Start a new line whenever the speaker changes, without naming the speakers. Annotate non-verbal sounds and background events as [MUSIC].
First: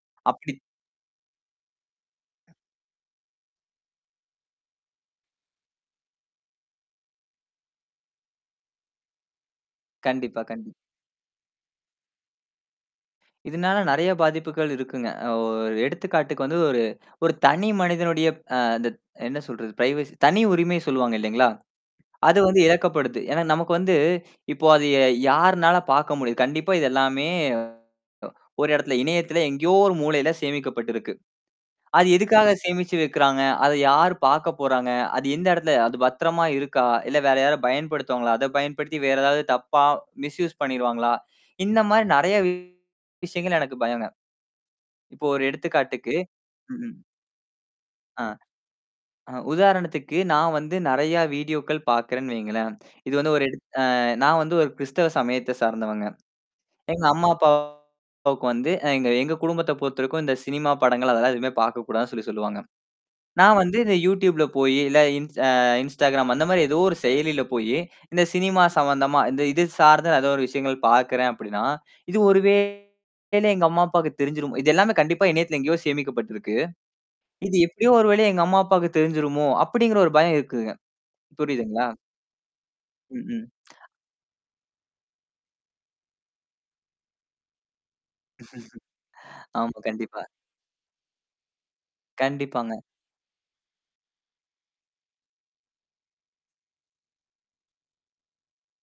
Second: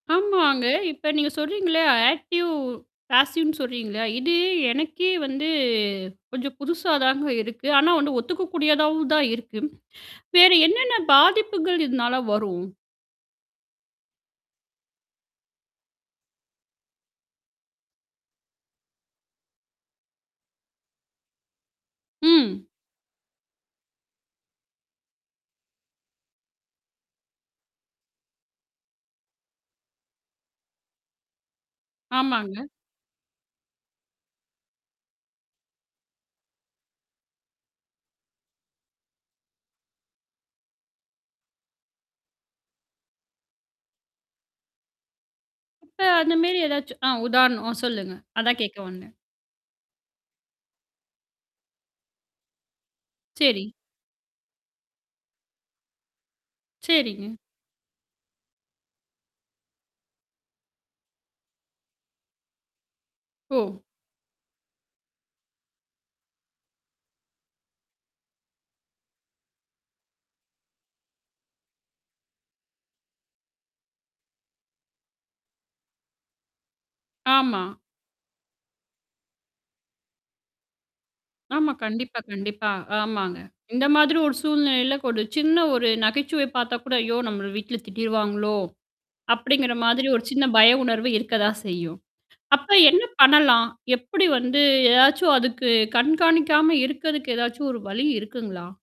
அப்பிடி
ஆமாங்க. இப்ப நீங்க சொல்றீங்கல்ல! ஆக்டிவ், ஃபேசீவ்ன்னு சொல்றீங்கல்ல. இது எனக்கே வந்து கொஞ்சம் புதுசாதாங்க இருக்கு. ஆனா ஒண்ணு, ஒத்துக்க கூடியதாவும்தான் இருக்கு.
கண்டிப்பா,
வேற
கண்டிப்
என்னென்ன பாதிப்புகள் இதனால வரும்?
இதனால நிறைய பாதிப்புகள் இருக்குங்க. ஓ எடுத்துக்காட்டுக்கு வந்து ஒரு ஒரு தனி மனிதனுடைய அ அந்த என்ன சொல்றது? பிரைவசி தனி உரிமை சொல்லுவாங்க, இல்லீங்களா? அது வந்து
ம்.
இழக்கப்படுது. ஏன்னா, நமக்கு வந்து, இப்போ அது ய யாருனால பார்க்க முடியும்? கண்டிப்பா. இது எல்லாமே ஒ ஒரு இடத்துல இணையத்துல எங்கேயோ ஒரு மூலையில சேமிக்கப்பட்டு இருக்கு. அது
ஆமாங்க.
எதுக்காகச் சேமிச்சு வைக்கிறாங்க? அத யாரு பார்க்கப்போறாங்க? அது எந்த இடத்துல அது பத்திரமா இருக்கா? இல்ல, வேற யாராவது பயன்படுத்துவாங்களா? அதப் பயன்படுத்தி வேற ஏதாவது தப்பா மிஸ்யூஸ் பண்ணிருவாங்களா? இந்தமாரி நிறைய விஷயங்கள் எனக்குப் பயம்ங்க. இப்போ ஒரு
இப்ப
எடுத்துக்காட்டுக்கு
அந்தமாரி
ம், ம்.
எதாச்சும் அ உதாரணம் அ சொல்லுங்க.
ஆ.
அதான் கேக்க வந்தேன்.
அ உதாரணத்துக்கு நான் வந்து நிறையா வீடியோக்கள் பார்க்கிறேன் வைங்களேன்! இது வந்து ஒரு எடுத்
சரி.
ஆ, நான் வந்து ஒரு கிறிஸ்தவ சமயத்தைச் சார்ந்தவங்க. எங்க அம்மா,
சரிங்க.
அப்பாவுக்கு வந்து எங்க எங்க குடும்பத்தப் பொறுத்தவரைக்கும், இந்தச் சினிமா படங்கள் அதெல்லாம் எதுவுமே பார்க்கக் கூடாதுன்னு சொல்லிச் சொல்லுவாங்க. நான் வந்து
ஓ!
இந்த YouTubeல போயி, இல்ல, இன் அ Instagram அந்தமாரி எதோ ஒரு செயலில போயி, இந்த சினிமா சம்பந்தமா, இந்த இது சார்ந்து நான் எதோ ஒரு விஷயங்கள் பார்க்கிறேன் அப்பிடின்னா, இது ஒருவேளை எங்க அம்மா, அப்பாவுக்குத் தெரிஞ்சுருமோ இது எல்லாமே கண்டிப்பா இணையத்தில எங்கேயோ சேமிக்கப்பட்டிருக்கு. இது
ஆமா.
எப்பிடியோ ஒருவழியா, எங்க அம்மா, அப்பாவுக்கு தெரிஞ்சுருமோ! அப்பிடிங்கிற ஒரு பயம் இருக்குங்க.
ஆமா.
புரியுதுங்களா?
கண்டிப்பா, கண்டிப்பா.
ம்,
ஆமாங்க.
ம்.
இந்த மாதிரி ஒரு சூழ்நிலையில ஒரு சின்ன ஒரு நகைச்சுவை பாத்த கூட, "ஐயோ! நம்மள வீட்டுல திட்டிருவாங்களோ!"
[CHUCKLES]
அப்பிடிங்கிற
ஆமா,
மாதிரி
கண்டிப்பா.
ஒரு சின்ன பய உணர்வு இருக்கதான் செய்யும். அப்ப
கண்டிப்பாங்க.
என்ன பண்ணலாம்? எப்பிடி வந்து எதாச்சும் அதுக்கு கண்காணிக்காம இருக்குறதுக்கு, எதாச்சும் ஒரு வழி இருக்குங்களா?